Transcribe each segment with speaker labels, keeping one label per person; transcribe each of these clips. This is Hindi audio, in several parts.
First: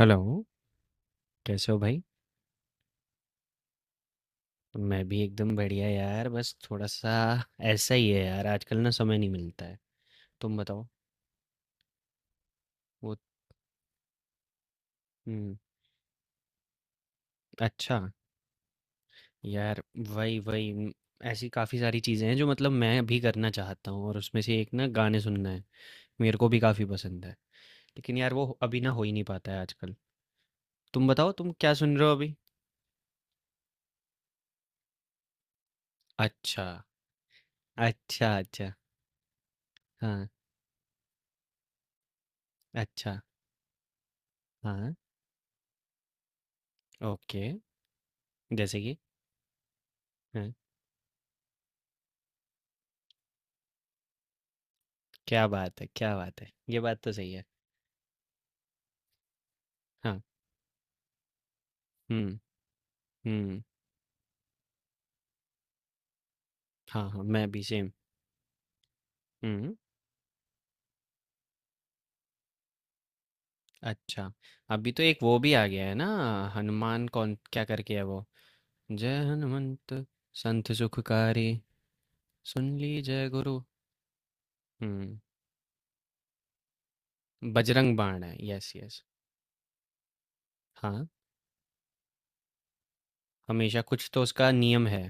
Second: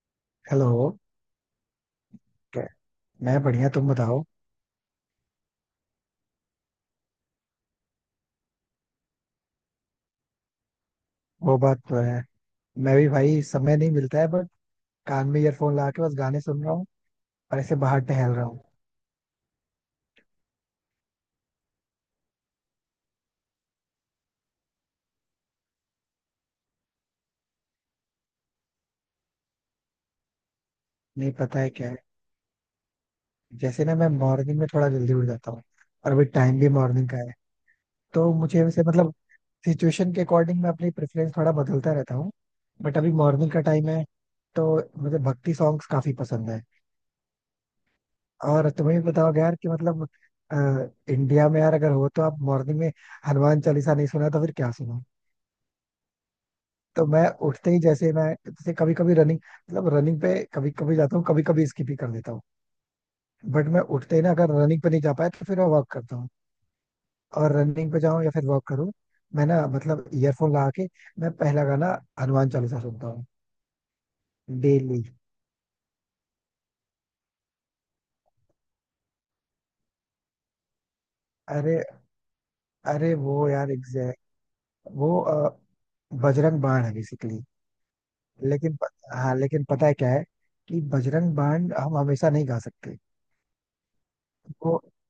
Speaker 1: Hello,
Speaker 2: hello.
Speaker 1: कैसे हो भाई?
Speaker 2: कै- मैं बढ़िया, तुम बताओ।
Speaker 1: मैं भी एकदम बढ़िया यार, बस थोड़ा-सा ऐसा ही है यार, आजकल ना समय नहीं मिलता है। तुम बताओ?
Speaker 2: वो बात तो है। मैं भी
Speaker 1: वो
Speaker 2: भाई समय नहीं मिलता है बट कान में
Speaker 1: हुँ,
Speaker 2: ईयरफोन लगा के बस गाने सुन रहा हूँ और ऐसे
Speaker 1: अच्छा,
Speaker 2: बाहर टहल रहा हूँ।
Speaker 1: यार वही वही उम, ऐसी काफ़ी सारी चीज़ें हैं जो मतलब मैं भी करना चाहता हूँ और उसमें से एक ना गाने सुनना है, मेरे को भी काफ़ी पसंद है। लेकिन यार वो अभी ना हो ही नहीं पाता है आजकल। तुम बताओ
Speaker 2: नहीं,
Speaker 1: तुम
Speaker 2: पता है
Speaker 1: क्या
Speaker 2: क्या है,
Speaker 1: सुन रहे हो अभी?
Speaker 2: जैसे ना मैं मॉर्निंग में थोड़ा जल्दी उठ जाता हूँ और अभी टाइम
Speaker 1: अच्छा,
Speaker 2: भी मॉर्निंग का है। तो
Speaker 1: अच्छा,
Speaker 2: मुझे
Speaker 1: अच्छा।
Speaker 2: वैसे मतलब सिचुएशन के
Speaker 1: हाँ,
Speaker 2: अकॉर्डिंग मैं अपनी प्रेफरेंस थोड़ा बदलता रहता हूँ। बट अभी
Speaker 1: अच्छा,
Speaker 2: मॉर्निंग का टाइम है तो
Speaker 1: हाँ,
Speaker 2: मुझे भक्ति सॉन्ग्स काफी पसंद है।
Speaker 1: ओके।
Speaker 2: और
Speaker 1: जैसे कि?
Speaker 2: तुम्हें भी बताओगे यार कि मतलब
Speaker 1: हाँ,
Speaker 2: इंडिया में यार, अगर हो तो आप मॉर्निंग में हनुमान चालीसा नहीं सुना तो फिर क्या सुना।
Speaker 1: क्या बात है, क्या बात है! ये बात
Speaker 2: तो
Speaker 1: तो
Speaker 2: मैं
Speaker 1: सही है।
Speaker 2: उठते ही, जैसे मैं, जैसे कभी कभी रनिंग मतलब
Speaker 1: हाँ।
Speaker 2: रनिंग पे कभी कभी जाता हूँ, कभी कभी स्किप ही कर देता
Speaker 1: हुँ,
Speaker 2: हूँ।
Speaker 1: हुँ।
Speaker 2: बट मैं उठते ही ना, अगर रनिंग पे नहीं जा पाया तो फिर मैं वॉक करता हूँ।
Speaker 1: हाँ, हाँ, मैं
Speaker 2: और
Speaker 1: भी सेम।
Speaker 2: रनिंग पे जाऊँ या फिर वॉक करूँ, मैं ना
Speaker 1: हुँ,
Speaker 2: मतलब ईयरफोन लगा के मैं पहला गाना हनुमान चालीसा सुनता हूँ
Speaker 1: अच्छा। अभी तो
Speaker 2: डेली।
Speaker 1: एक वो भी आ गया है ना हनुमान कौन क्या करके है वो? जय हनुमंत संत सुखकारी
Speaker 2: अरे
Speaker 1: सुन ली
Speaker 2: अरे,
Speaker 1: जय
Speaker 2: वो
Speaker 1: गुरु।
Speaker 2: यार एग्जैक्ट,
Speaker 1: हुँ,
Speaker 2: वो बजरंग बाण है बेसिकली।
Speaker 1: बजरंग बाण है। यस,
Speaker 2: लेकिन प-
Speaker 1: यस।
Speaker 2: हाँ, लेकिन पता है क्या है, कि
Speaker 1: हाँ,
Speaker 2: बजरंग बाण हम हमेशा नहीं गा सकते।
Speaker 1: हमेशा कुछ तो उसका
Speaker 2: वो
Speaker 1: नियम है।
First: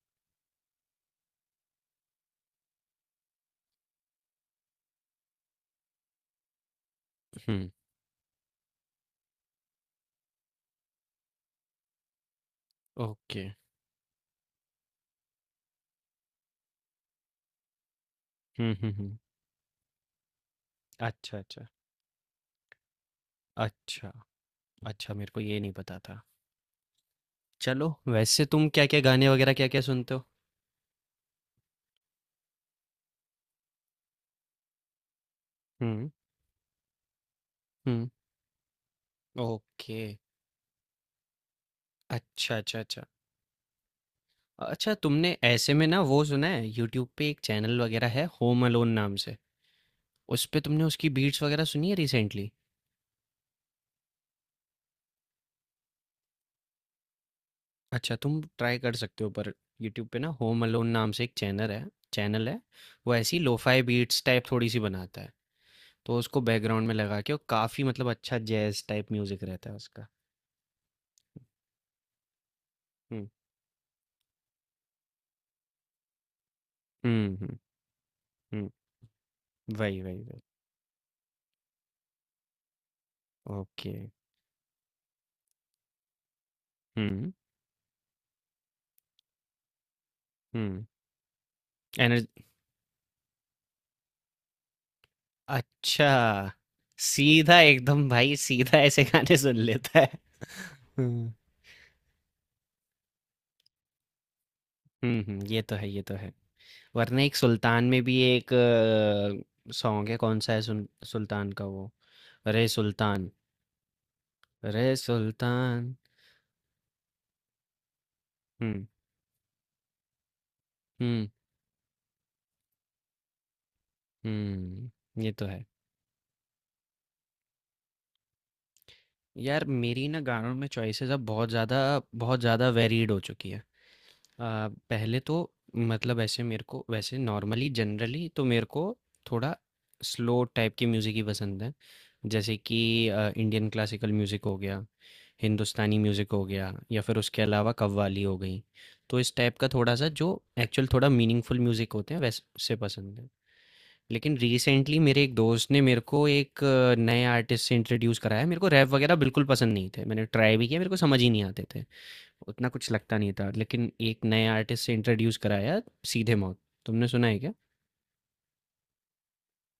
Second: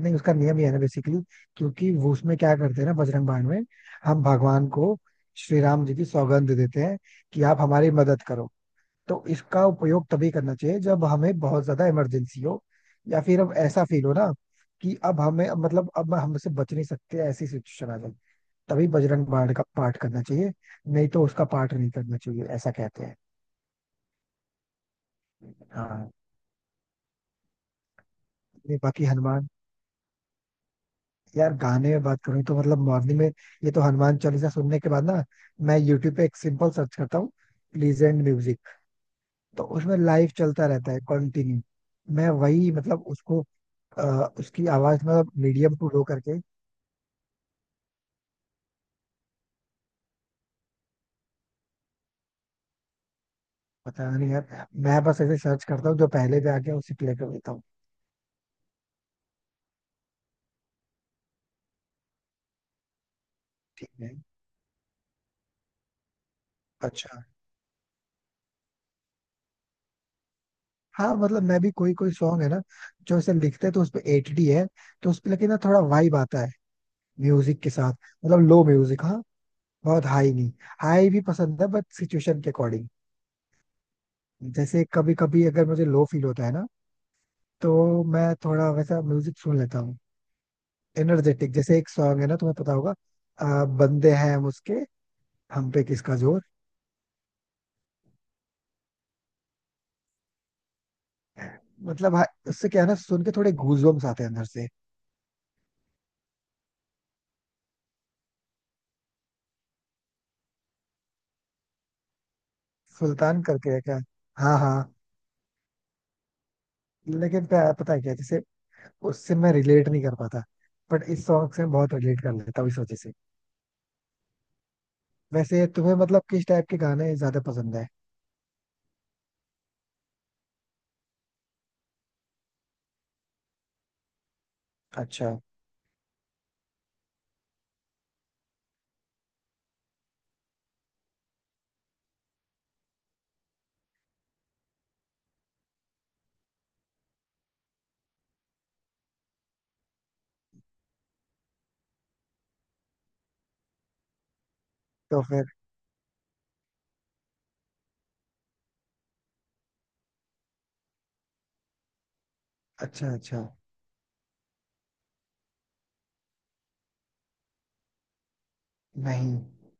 Speaker 2: नहीं, उसका नियम ये है ना बेसिकली। क्योंकि वो उसमें क्या करते हैं ना, बजरंग बाण में हम भगवान को श्री राम जी की सौगंध देते हैं कि
Speaker 1: हुँ,
Speaker 2: आप हमारी मदद करो। तो इसका उपयोग तभी करना चाहिए जब हमें बहुत ज्यादा इमरजेंसी हो, या फिर
Speaker 1: ओके।
Speaker 2: अब ऐसा फील हो ना कि अब हमें मतलब अब हमसे बच नहीं सकते, ऐसी सिचुएशन आ जाए,
Speaker 1: हुँ,
Speaker 2: तभी
Speaker 1: हुँ, हुँ।
Speaker 2: बजरंग बाण का पाठ करना चाहिए। नहीं तो
Speaker 1: अच्छा,
Speaker 2: उसका
Speaker 1: अच्छा।
Speaker 2: पाठ नहीं करना चाहिए, ऐसा कहते हैं।
Speaker 1: अच्छा, अच्छा मेरे को ये नहीं पता
Speaker 2: हाँ।
Speaker 1: था। चलो, वैसे तुम
Speaker 2: नहीं,
Speaker 1: क्या-क्या
Speaker 2: बाकी
Speaker 1: गाने
Speaker 2: हनुमान,
Speaker 1: वगैरह क्या-क्या सुनते हो?
Speaker 2: यार गाने में बात करूँ तो मतलब मॉर्निंग में, ये तो हनुमान चालीसा सुनने के बाद ना मैं
Speaker 1: हुँ,
Speaker 2: यूट्यूब पे एक सिंपल सर्च करता हूँ,
Speaker 1: हुँ।
Speaker 2: Pleasant music. तो उसमें
Speaker 1: ओके।
Speaker 2: लाइव चलता रहता है कंटिन्यू। मैं
Speaker 1: अच्छा,
Speaker 2: वही
Speaker 1: अच्छा, अच्छा।
Speaker 2: मतलब उसको अ, उसकी
Speaker 1: अच्छा
Speaker 2: आवाज मतलब
Speaker 1: तुमने ऐसे
Speaker 2: मीडियम
Speaker 1: में
Speaker 2: टू
Speaker 1: ना
Speaker 2: लो
Speaker 1: वो
Speaker 2: करके।
Speaker 1: सुना है यूट्यूब पे एक चैनल वगैरह है होम अलोन नाम से, उस पे तुमने उसकी बीट्स वगैरह सुनी है रिसेंटली?
Speaker 2: पता नहीं यार, मैं बस ऐसे सर्च करता हूँ, जो पहले पे आ गया उसे प्ले कर देता हूँ।
Speaker 1: अच्छा तुम ट्राई कर सकते हो पर, यूट्यूब पे ना होम अलोन नाम से एक चैनल है, चैनल है। वो ऐसी लोफाई
Speaker 2: ठीक है।
Speaker 1: बीट्स टाइप थोड़ी सी बनाता है, तो उसको बैकग्राउंड में लगा
Speaker 2: अच्छा।
Speaker 1: के, और काफ़ी मतलब अच्छा जैज टाइप म्यूजिक रहता है उसका।
Speaker 2: हाँ, मतलब मैं भी कोई कोई सॉन्ग है ना जो
Speaker 1: हम्म,
Speaker 2: ऐसे लिखते हैं तो उसपे एटीडी है। तो उसपे लेकिन ना थोड़ा वाइब आता है
Speaker 1: हम्म, हम्म,
Speaker 2: म्यूजिक के साथ, मतलब लो
Speaker 1: हम्म,
Speaker 2: म्यूजिक, हाँ।
Speaker 1: वही
Speaker 2: बहुत
Speaker 1: वही
Speaker 2: हाई
Speaker 1: वही
Speaker 2: नहीं। हाई भी पसंद है, बट सिचुएशन के अकॉर्डिंग।
Speaker 1: ओके।
Speaker 2: जैसे कभी कभी अगर मुझे लो फील होता है ना
Speaker 1: हम्म,
Speaker 2: तो मैं थोड़ा वैसा म्यूजिक सुन लेता हूँ।
Speaker 1: हम्म।
Speaker 2: एनर्जेटिक, जैसे एक सॉन्ग है ना तुम्हें पता होगा, बंदे हैं हम उसके, हम पे किसका जोर।
Speaker 1: अच्छा, सीधा एकदम भाई सीधा ऐसे गाने सुन लेता है। हुँ,
Speaker 2: मतलब हाँ, उससे क्या है ना, सुन के थोड़े गूजबम्स आते हैं अंदर से।
Speaker 1: हुँ, हुँ, ये तो है, ये तो है। वरना एक सुल्तान में भी एक सॉन्ग है, कौन सा है सुन सुल्तान का वो? रे सुल्तान,
Speaker 2: सुल्तान करके है क्या? हाँ
Speaker 1: रे
Speaker 2: हाँ।
Speaker 1: सुल्तान।
Speaker 2: पता है क्या, जैसे
Speaker 1: हुँ,
Speaker 2: उससे मैं रिलेट नहीं कर पाता। बट इस
Speaker 1: हुँ,
Speaker 2: सॉन्ग से मैं बहुत रिलेट कर लेता हूँ इस वजह से।
Speaker 1: हुँ, ये तो है।
Speaker 2: वैसे तुम्हें मतलब किस टाइप के गाने ज्यादा पसंद है?
Speaker 1: यार मेरी ना गानों में चॉइसेस अब बहुत ज़्यादा, बहुत ज़्यादा वेरीड हो चुकी है। पहले
Speaker 2: अच्छा।
Speaker 1: तो मतलब ऐसे मेरे को वैसे नॉर्मली जनरली तो मेरे को थोड़ा स्लो टाइप की म्यूज़िक ही पसंद है। जैसे कि इंडियन क्लासिकल म्यूज़िक हो गया, हिंदुस्तानी म्यूज़िक हो गया, या फिर उसके अलावा कव्वाली हो गई, तो इस टाइप का थोड़ा सा जो एक्चुअल थोड़ा मीनिंगफुल म्यूज़िक होते हैं वैसे पसंद है। लेकिन रिसेंटली
Speaker 2: तो
Speaker 1: मेरे एक
Speaker 2: फिर।
Speaker 1: दोस्त ने मेरे को एक नए आर्टिस्ट से इंट्रोड्यूस कराया। मेरे को रैप वगैरह बिल्कुल पसंद नहीं थे, मैंने ट्राई भी किया, मेरे को समझ ही नहीं आते थे, उतना कुछ
Speaker 2: अच्छा,
Speaker 1: लगता नहीं
Speaker 2: अच्छा।
Speaker 1: था। लेकिन एक नए आर्टिस्ट से इंट्रोड्यूस कराया, सीधे मौत। तुमने सुना है क्या?
Speaker 2: नहीं,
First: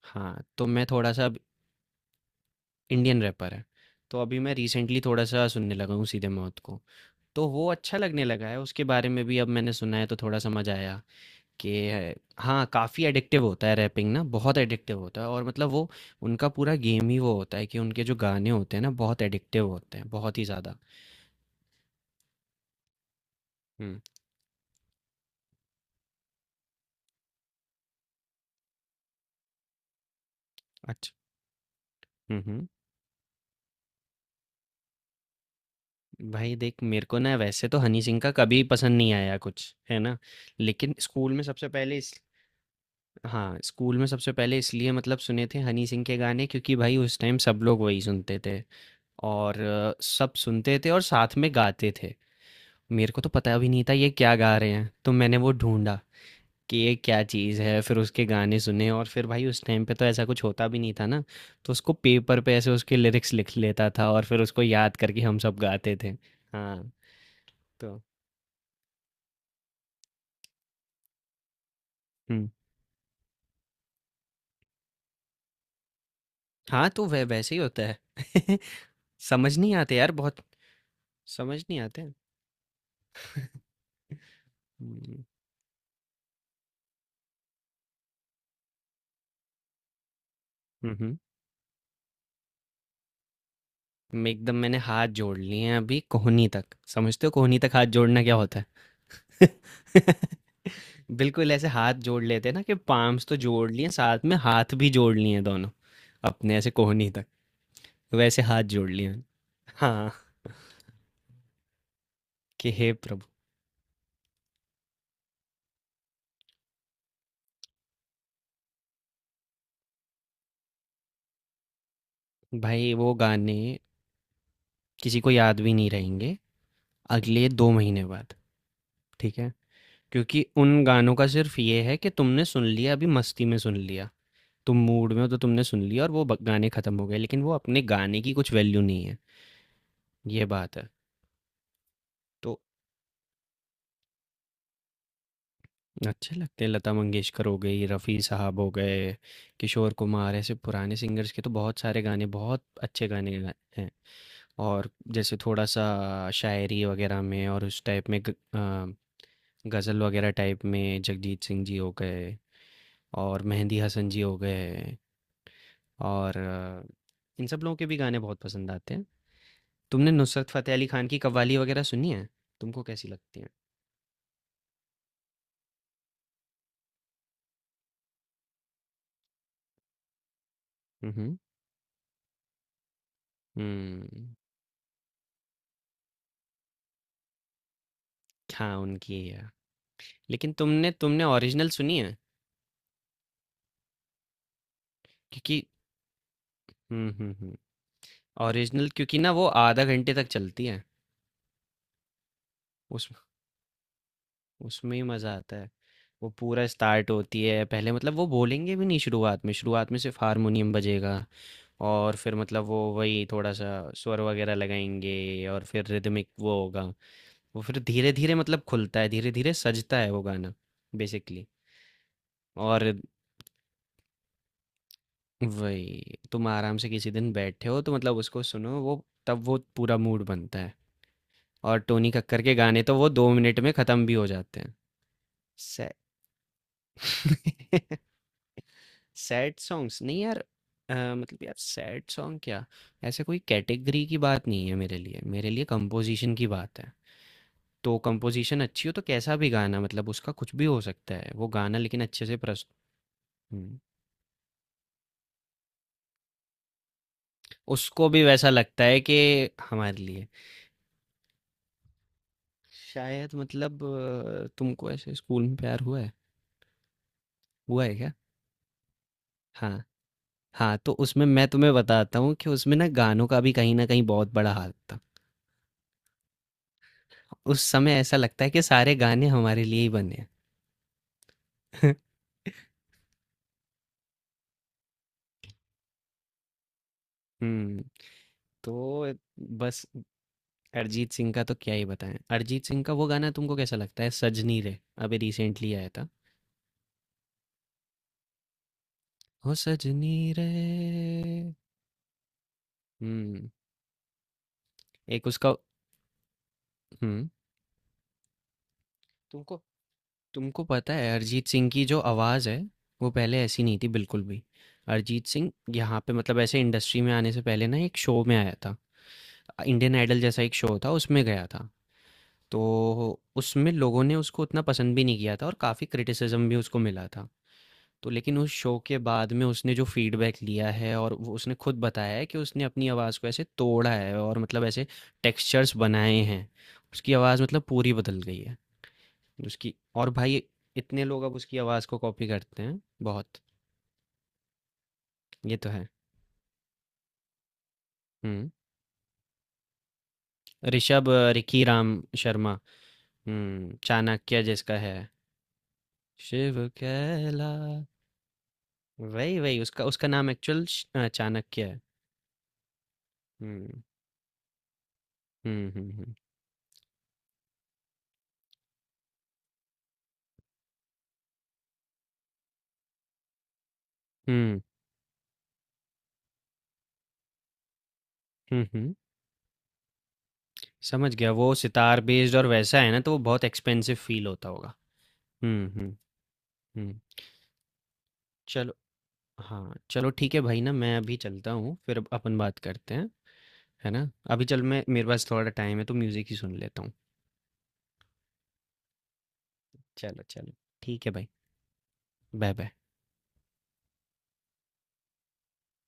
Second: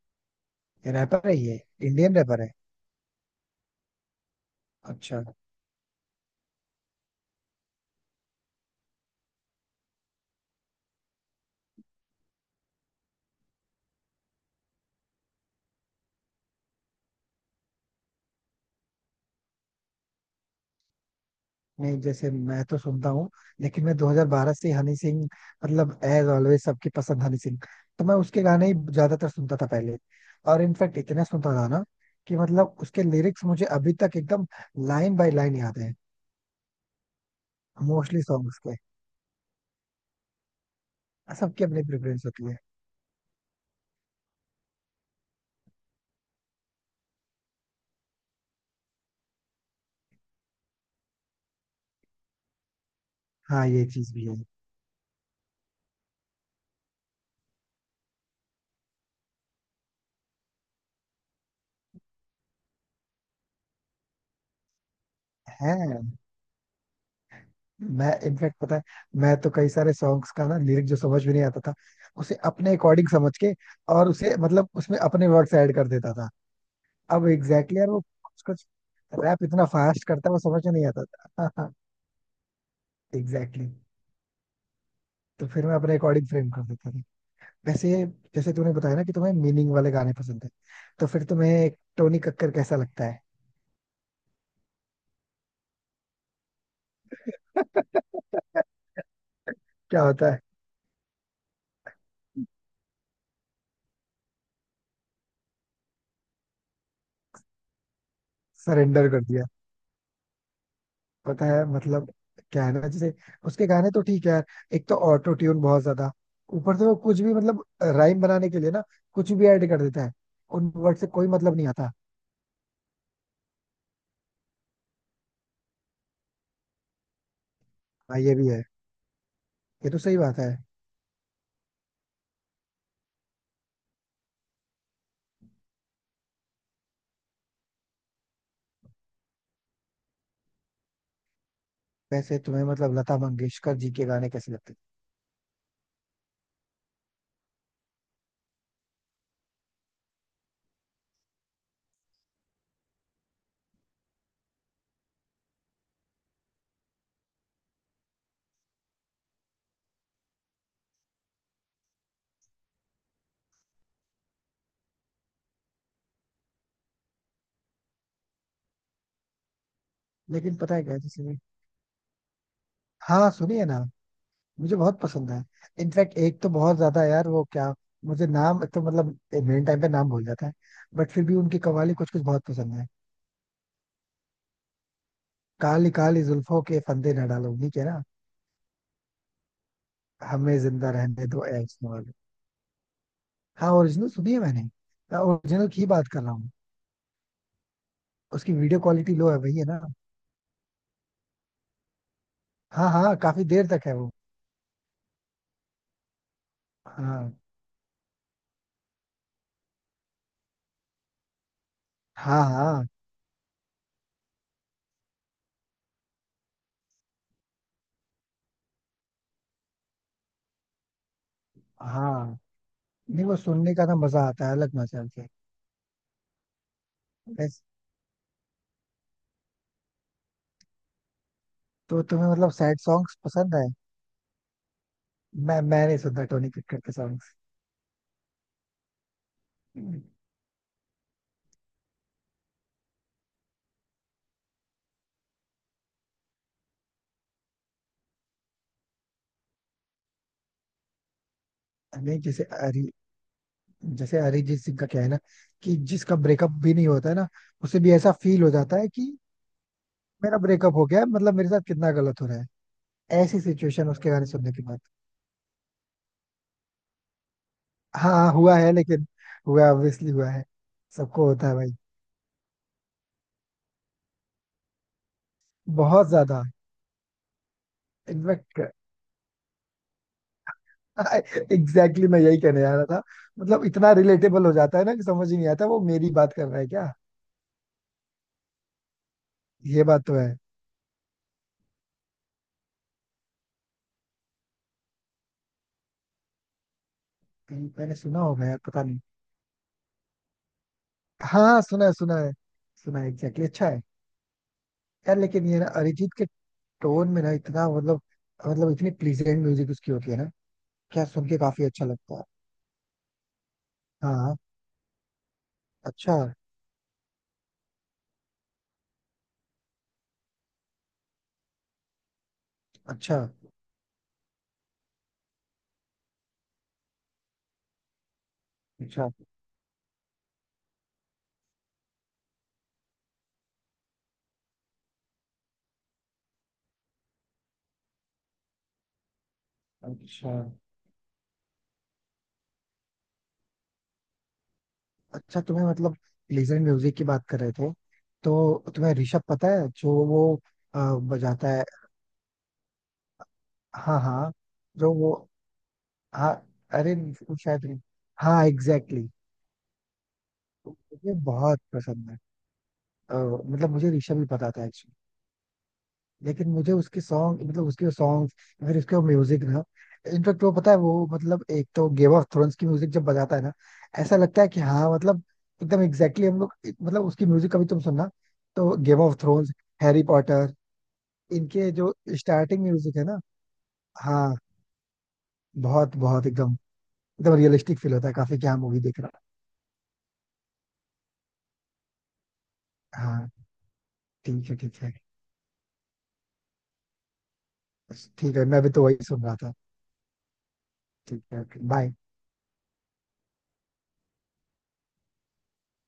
Speaker 1: हाँ तो मैं
Speaker 2: ये
Speaker 1: थोड़ा सा
Speaker 2: रैपर है,
Speaker 1: अब,
Speaker 2: ये इंडियन रैपर है।
Speaker 1: इंडियन रैपर है, तो अभी मैं रिसेंटली
Speaker 2: अच्छा।
Speaker 1: थोड़ा सा सुनने लगा हूँ सीधे मौत को। तो वो अच्छा लगने लगा है, उसके बारे में भी अब मैंने सुना है तो थोड़ा समझ आया कि है- हाँ काफ़ी एडिक्टिव होता है रैपिंग ना, बहुत एडिक्टिव होता है, और मतलब वो, उनका पूरा गेम ही वो होता है कि उनके जो गाने होते हैं ना बहुत एडिक्टिव होते हैं बहुत ही ज़्यादा।
Speaker 2: नहीं, जैसे मैं तो सुनता हूँ, लेकिन मैं
Speaker 1: हम्म।
Speaker 2: 2012 से हनी सिंह मतलब एज ऑलवेज सबकी पसंद हनी सिंह। तो मैं उसके गाने ही ज्यादातर सुनता था पहले। और इनफैक्ट
Speaker 1: अच्छा।
Speaker 2: इतना सुनता था ना कि
Speaker 1: हम्म, हम्म।
Speaker 2: मतलब उसके लिरिक्स मुझे अभी तक एकदम लाइन बाय लाइन याद है,
Speaker 1: भाई देख मेरे को ना वैसे तो हनी सिंह
Speaker 2: मोस्टली
Speaker 1: का
Speaker 2: सॉन्ग्स
Speaker 1: कभी
Speaker 2: के।
Speaker 1: पसंद नहीं आया कुछ है ना। लेकिन स्कूल में
Speaker 2: सबकी
Speaker 1: सबसे
Speaker 2: अपनी
Speaker 1: पहले इस,
Speaker 2: प्रेफरेंस होती है।
Speaker 1: हाँ स्कूल में सबसे पहले इसलिए मतलब सुने थे हनी सिंह के गाने क्योंकि भाई उस टाइम सब लोग वही सुनते थे। और सब सुनते थे और साथ में गाते थे। मेरे को तो पता
Speaker 2: हाँ,
Speaker 1: भी नहीं
Speaker 2: ये
Speaker 1: था ये
Speaker 2: चीज भी
Speaker 1: क्या
Speaker 2: है।
Speaker 1: गा रहे हैं तो मैंने वो ढूंढा कि ये क्या चीज़ है। फिर उसके गाने सुने और फिर भाई उस टाइम पे तो ऐसा कुछ होता भी नहीं था ना, तो उसको पेपर पे ऐसे उसके लिरिक्स लिख लेता था और फिर उसको याद करके हम सब गाते
Speaker 2: है।
Speaker 1: थे। हाँ तो,
Speaker 2: मैं इनफैक्ट, पता है, मैं तो कई सारे सॉन्ग्स का ना लिरिक जो समझ में नहीं आता था, उसे
Speaker 1: हम्म।
Speaker 2: अपने अकॉर्डिंग समझ के और उसे मतलब उसमें अपने वर्ड्स ऐड कर देता था।
Speaker 1: हाँ, तो वै
Speaker 2: अब
Speaker 1: वैसे
Speaker 2: एग्जैक्टली
Speaker 1: ही
Speaker 2: exactly
Speaker 1: होता
Speaker 2: यार, वो कुछ
Speaker 1: है।
Speaker 2: कुछ रैप
Speaker 1: समझ
Speaker 2: इतना
Speaker 1: नहीं आते
Speaker 2: फास्ट
Speaker 1: यार
Speaker 2: करता है वो
Speaker 1: बहुत,
Speaker 2: समझ में नहीं आता
Speaker 1: समझ
Speaker 2: था।
Speaker 1: नहीं आते।
Speaker 2: Exactly exactly.
Speaker 1: हुँ,
Speaker 2: तो फिर मैं अपने अकॉर्डिंग फ्रेम कर देता था वैसे। जैसे तूने बताया ना कि तुम्हें मीनिंग वाले गाने पसंद है,
Speaker 1: हुँ,
Speaker 2: तो
Speaker 1: हुँ।
Speaker 2: फिर तुम्हें टोनी कक्कर कैसा लगता है?
Speaker 1: मैं एकदम, मैंने हाथ जोड़ लिए हैं अभी कोहनी तक। समझते हो कोहनी तक हाथ जोड़ना क्या होता है?
Speaker 2: क्या होता है?
Speaker 1: बिल्कुल ऐसे हाथ जोड़ लेते हैं ना कि पाम्स तो जोड़ लिए, साथ में हाथ भी जोड़ लिए हैं दोनों, अपने ऐसे कोहनी तक, वैसे हाथ जोड़ लिए
Speaker 2: सरेंडर कर
Speaker 1: हैं।
Speaker 2: दिया।
Speaker 1: हाँ,
Speaker 2: पता है मतलब क्या
Speaker 1: कि
Speaker 2: है ना,
Speaker 1: हे
Speaker 2: जैसे
Speaker 1: प्रभु!
Speaker 2: उसके गाने तो ठीक है यार, एक तो ऑटो ट्यून बहुत ज्यादा, ऊपर से वो कुछ भी मतलब राइम बनाने के लिए ना कुछ भी ऐड कर देता है, उन वर्ड से कोई मतलब नहीं आता।
Speaker 1: भाई वो गाने किसी को याद भी नहीं रहेंगे अगले 2 महीने
Speaker 2: हाँ,
Speaker 1: बाद,
Speaker 2: ये भी है।
Speaker 1: ठीक है?
Speaker 2: ये तो सही बात
Speaker 1: क्योंकि
Speaker 2: है।
Speaker 1: उन गानों का सिर्फ ये है कि तुमने सुन लिया अभी मस्ती में सुन लिया। तुम मूड में हो तो तुमने सुन लिया और वो गाने खत्म हो गए, लेकिन वो अपने गाने की कुछ वैल्यू नहीं है। ये बात है।
Speaker 2: वैसे
Speaker 1: तो
Speaker 2: तुम्हें मतलब लता मंगेशकर जी के गाने कैसे लगते हैं?
Speaker 1: अच्छे लगते हैं, लता मंगेशकर हो गई, रफ़ी साहब हो गए, किशोर कुमार, ऐसे पुराने सिंगर्स के तो बहुत सारे गाने, बहुत अच्छे गाने हैं। और जैसे थोड़ा सा शायरी वगैरह में और उस टाइप में गज़ल वगैरह टाइप में जगजीत सिंह जी हो गए, और मेहंदी हसन जी हो गए, और इन सब लोगों के भी गाने बहुत पसंद आते हैं। तुमने नुसरत
Speaker 2: लेकिन
Speaker 1: फतेह
Speaker 2: पता है
Speaker 1: अली
Speaker 2: क्या,
Speaker 1: खान की
Speaker 2: जैसे,
Speaker 1: कव्वाली वगैरह सुनी है? तुमको कैसी
Speaker 2: हाँ
Speaker 1: लगती है?
Speaker 2: सुनिए ना, मुझे बहुत पसंद है। इनफैक्ट एक तो बहुत ज्यादा यार, वो क्या, मुझे नाम, एक तो मतलब मेन टाइम पे नाम भूल जाता है, बट फिर भी
Speaker 1: हम्म,
Speaker 2: उनकी कव्वाली कुछ कुछ बहुत पसंद है।
Speaker 1: हम्म,
Speaker 2: काली काली जुल्फों के फंदे न डालो उन्हीं के ना,
Speaker 1: हाँ उनकी ही है। लेकिन
Speaker 2: हमें जिंदा
Speaker 1: तुमने तुमने
Speaker 2: रहने दो
Speaker 1: ओरिजिनल
Speaker 2: एक्स
Speaker 1: सुनी
Speaker 2: मॉडल।
Speaker 1: है?
Speaker 2: हाँ, ओरिजिनल सुनी है मैंने, मैं
Speaker 1: क्योंकि,
Speaker 2: ओरिजिनल की बात कर रहा हूँ।
Speaker 1: हम्म, हम्म, हम्म,
Speaker 2: उसकी वीडियो
Speaker 1: ओरिजिनल
Speaker 2: क्वालिटी
Speaker 1: क्योंकि
Speaker 2: लो
Speaker 1: ना
Speaker 2: है
Speaker 1: वो
Speaker 2: वही है ना।
Speaker 1: आधा घंटे तक चलती है।
Speaker 2: हाँ
Speaker 1: उस,
Speaker 2: हाँ, काफी देर तक है वो।
Speaker 1: उसमें ही मज़ा आता है। वो पूरा स्टार्ट
Speaker 2: हाँ,
Speaker 1: होती है पहले, मतलब वो बोलेंगे भी नहीं शुरुआत में, शुरुआत में सिर्फ हारमोनियम बजेगा। और फिर
Speaker 2: हाँ।
Speaker 1: मतलब वो
Speaker 2: हाँ,
Speaker 1: वही थोड़ा सा स्वर वगैरह लगाएंगे और फिर रिदमिक वो होगा। वो फिर धीरे धीरे मतलब खुलता है, धीरे धीरे सजता है वो गाना, बेसिकली।
Speaker 2: हाँ।
Speaker 1: और
Speaker 2: नहीं, वो सुनने का ना मजा आता है, अलग मजा आता है।
Speaker 1: वही, तुम आराम से किसी दिन
Speaker 2: वैसे,
Speaker 1: बैठे हो तो मतलब उसको सुनो, वो तब वो पूरा मूड बनता है। और
Speaker 2: तो
Speaker 1: टोनी
Speaker 2: तुम्हें
Speaker 1: कक्कर
Speaker 2: मतलब
Speaker 1: के
Speaker 2: सैड
Speaker 1: गाने तो वो
Speaker 2: सॉन्ग्स
Speaker 1: दो
Speaker 2: पसंद
Speaker 1: मिनट
Speaker 2: है?
Speaker 1: में ख़त्म भी हो जाते हैं।
Speaker 2: मैं
Speaker 1: सै
Speaker 2: नहीं सुनता टोनी कक्कड़ के सॉन्ग्स।
Speaker 1: सैड सॉन्ग्स नहीं यार। मतलब यार सैड सॉन्ग क्या, ऐसे कोई कैटेगरी की बात नहीं है। मेरे लिए, मेरे लिए कंपोजिशन की बात है। तो कंपोजिशन अच्छी हो तो कैसा भी गाना, मतलब उसका कुछ भी हो सकता है वो गाना, लेकिन
Speaker 2: नहीं
Speaker 1: अच्छे से
Speaker 2: जैसे
Speaker 1: प्रस्तुत।
Speaker 2: अरि
Speaker 1: हम्म,
Speaker 2: जैसे अरिजीत सिंह का क्या है ना कि जिसका ब्रेकअप भी नहीं होता है ना उसे भी
Speaker 1: उसको
Speaker 2: ऐसा
Speaker 1: भी
Speaker 2: फील
Speaker 1: वैसा
Speaker 2: हो जाता
Speaker 1: लगता
Speaker 2: है
Speaker 1: है
Speaker 2: कि
Speaker 1: कि हमारे लिए,
Speaker 2: मेरा ब्रेकअप हो गया है, मतलब मेरे साथ कितना गलत हो रहा है,
Speaker 1: शायद
Speaker 2: ऐसी
Speaker 1: मतलब
Speaker 2: सिचुएशन उसके गाने सुनने के बाद।
Speaker 1: तुमको ऐसे स्कूल में प्यार हुआ है, हुआ है क्या?
Speaker 2: हाँ हाँ, हुआ है, लेकिन
Speaker 1: हाँ,
Speaker 2: हुआ ऑब्वियसली हुआ है,
Speaker 1: हाँ तो उसमें
Speaker 2: सबको
Speaker 1: मैं
Speaker 2: होता है
Speaker 1: तुम्हें
Speaker 2: भाई,
Speaker 1: बताता हूँ कि उसमें ना गानों का भी कहीं ना कहीं बहुत बड़ा हाथ था।
Speaker 2: बहुत ज्यादा।
Speaker 1: उस समय ऐसा लगता है
Speaker 2: इनफैक्ट
Speaker 1: कि सारे गाने हमारे लिए ही बने हैं।
Speaker 2: एग्जैक्टली मैं यही कहने जा रहा था, मतलब इतना रिलेटेबल हो जाता है ना कि समझ ही नहीं आता वो मेरी बात कर रहा है क्या।
Speaker 1: हम्म। तो,
Speaker 2: ये
Speaker 1: बस,
Speaker 2: बात तो है।
Speaker 1: अरिजीत सिंह का तो क्या ही बताएं। अरिजीत सिंह का वो गाना तुमको कैसा लगता है, सजनी रे? अभी रिसेंटली आया था,
Speaker 2: कहीं मैंने सुना होगा यार, पता नहीं।
Speaker 1: हो सजनी रे।
Speaker 2: हाँ, सुना है, सुना है। सुना है, एग्जैक्टली
Speaker 1: हम्म,
Speaker 2: अच्छा है। यार
Speaker 1: एक
Speaker 2: लेकिन
Speaker 1: उसका,
Speaker 2: ये ना अरिजीत के टोन में
Speaker 1: हम्म,
Speaker 2: ना इतना मतलब इतनी प्लीजेंट
Speaker 1: तुमको,
Speaker 2: म्यूजिक उसकी होती है ना,
Speaker 1: तुमको पता
Speaker 2: क्या
Speaker 1: है
Speaker 2: सुन के
Speaker 1: अरिजीत
Speaker 2: काफी
Speaker 1: सिंह की
Speaker 2: अच्छा
Speaker 1: जो
Speaker 2: लगता है।
Speaker 1: आवाज़ है, वो पहले ऐसी नहीं थी बिल्कुल
Speaker 2: हाँ।
Speaker 1: भी। अरिजीत सिंह यहाँ पे
Speaker 2: अच्छा,
Speaker 1: मतलब ऐसे इंडस्ट्री में आने से पहले ना एक शो में आया था, इंडियन आइडल जैसा एक शो था, उसमें गया था। तो
Speaker 2: अच्छा,
Speaker 1: उसमें लोगों ने उसको उतना पसंद भी नहीं किया था और काफ़ी क्रिटिसिज्म भी उसको मिला था। तो लेकिन उस शो के
Speaker 2: अच्छा,
Speaker 1: बाद में उसने जो फीडबैक लिया है, और वो उसने खुद बताया है कि उसने अपनी आवाज़ को ऐसे तोड़ा है और मतलब ऐसे टेक्सचर्स बनाए हैं। उसकी आवाज़ मतलब पूरी बदल गई है उसकी। और
Speaker 2: अच्छा।
Speaker 1: भाई इतने लोग अब उसकी आवाज़ को कॉपी करते हैं, बहुत।
Speaker 2: अच्छा,
Speaker 1: ये
Speaker 2: तुम्हें
Speaker 1: तो है।
Speaker 2: मतलब लेजर म्यूजिक की बात कर रहे थे,
Speaker 1: हुँ।
Speaker 2: तो तुम्हें ऋषभ पता है, जो वो अ,
Speaker 1: ऋषभ,
Speaker 2: बजाता
Speaker 1: रिकी
Speaker 2: है।
Speaker 1: राम शर्मा, हुँ,
Speaker 2: हाँ हाँ।
Speaker 1: चाणक्य जिसका
Speaker 2: जो
Speaker 1: है।
Speaker 2: वो। हाँ।
Speaker 1: शिव
Speaker 2: अरे वो
Speaker 1: कहला,
Speaker 2: शायद। हाँ एग्जैक्टली
Speaker 1: वही उसका, उसका नाम एक्चुअल
Speaker 2: exactly. मुझे बहुत
Speaker 1: चाणक्य है।
Speaker 2: पसंद है। अ, मतलब
Speaker 1: हुँ।
Speaker 2: मुझे ऋषभ ही पता था।
Speaker 1: हुँ, हुँ, हुँ।
Speaker 2: लेकिन मुझे उसके सॉन्ग मतलब उसके सॉन्ग फिर उसके म्यूजिक ना इनफेक्ट वो पता है, वो मतलब एक तो गेम ऑफ थ्रोन्स की म्यूजिक जब बजाता है ना, ऐसा लगता है
Speaker 1: हुँ।
Speaker 2: कि हाँ मतलब एकदम एग्जैक्टली exactly हम लोग, मतलब उसकी म्यूजिक कभी तुम सुनना,
Speaker 1: हुँ,
Speaker 2: तो
Speaker 1: हुँ।
Speaker 2: Game of Thrones, Harry Potter,
Speaker 1: समझ गया, वो
Speaker 2: इनके जो
Speaker 1: सितार बेस्ड और
Speaker 2: स्टार्टिंग
Speaker 1: वैसा है
Speaker 2: म्यूजिक
Speaker 1: ना,
Speaker 2: है
Speaker 1: तो वो
Speaker 2: ना,
Speaker 1: बहुत एक्सपेंसिव फ़ील
Speaker 2: हाँ
Speaker 1: होता होगा। हुँ, हुँ,
Speaker 2: बहुत बहुत एकदम
Speaker 1: हुँ।
Speaker 2: एकदम रियलिस्टिक फील होता है, काफी क्या
Speaker 1: चलो,
Speaker 2: मूवी देख रहा
Speaker 1: हाँ, चलो ठीक है भाई ना, मैं अभी चलता हूँ, फिर अब अपन बात करते
Speaker 2: है।
Speaker 1: हैं,
Speaker 2: हाँ।
Speaker 1: है ना? अभी
Speaker 2: ठीक है,
Speaker 1: चल, मैं,
Speaker 2: ठीक है।
Speaker 1: मेरे पास थोड़ा टाइम है तो म्यूज़िक ही सुन लेता हूँ।
Speaker 2: ठीक है, मैं भी तो वही सुन रहा था।
Speaker 1: चलो, चलो, ठीक है
Speaker 2: ठीक
Speaker 1: भाई,
Speaker 2: है। बाय।
Speaker 1: बाय-बाय।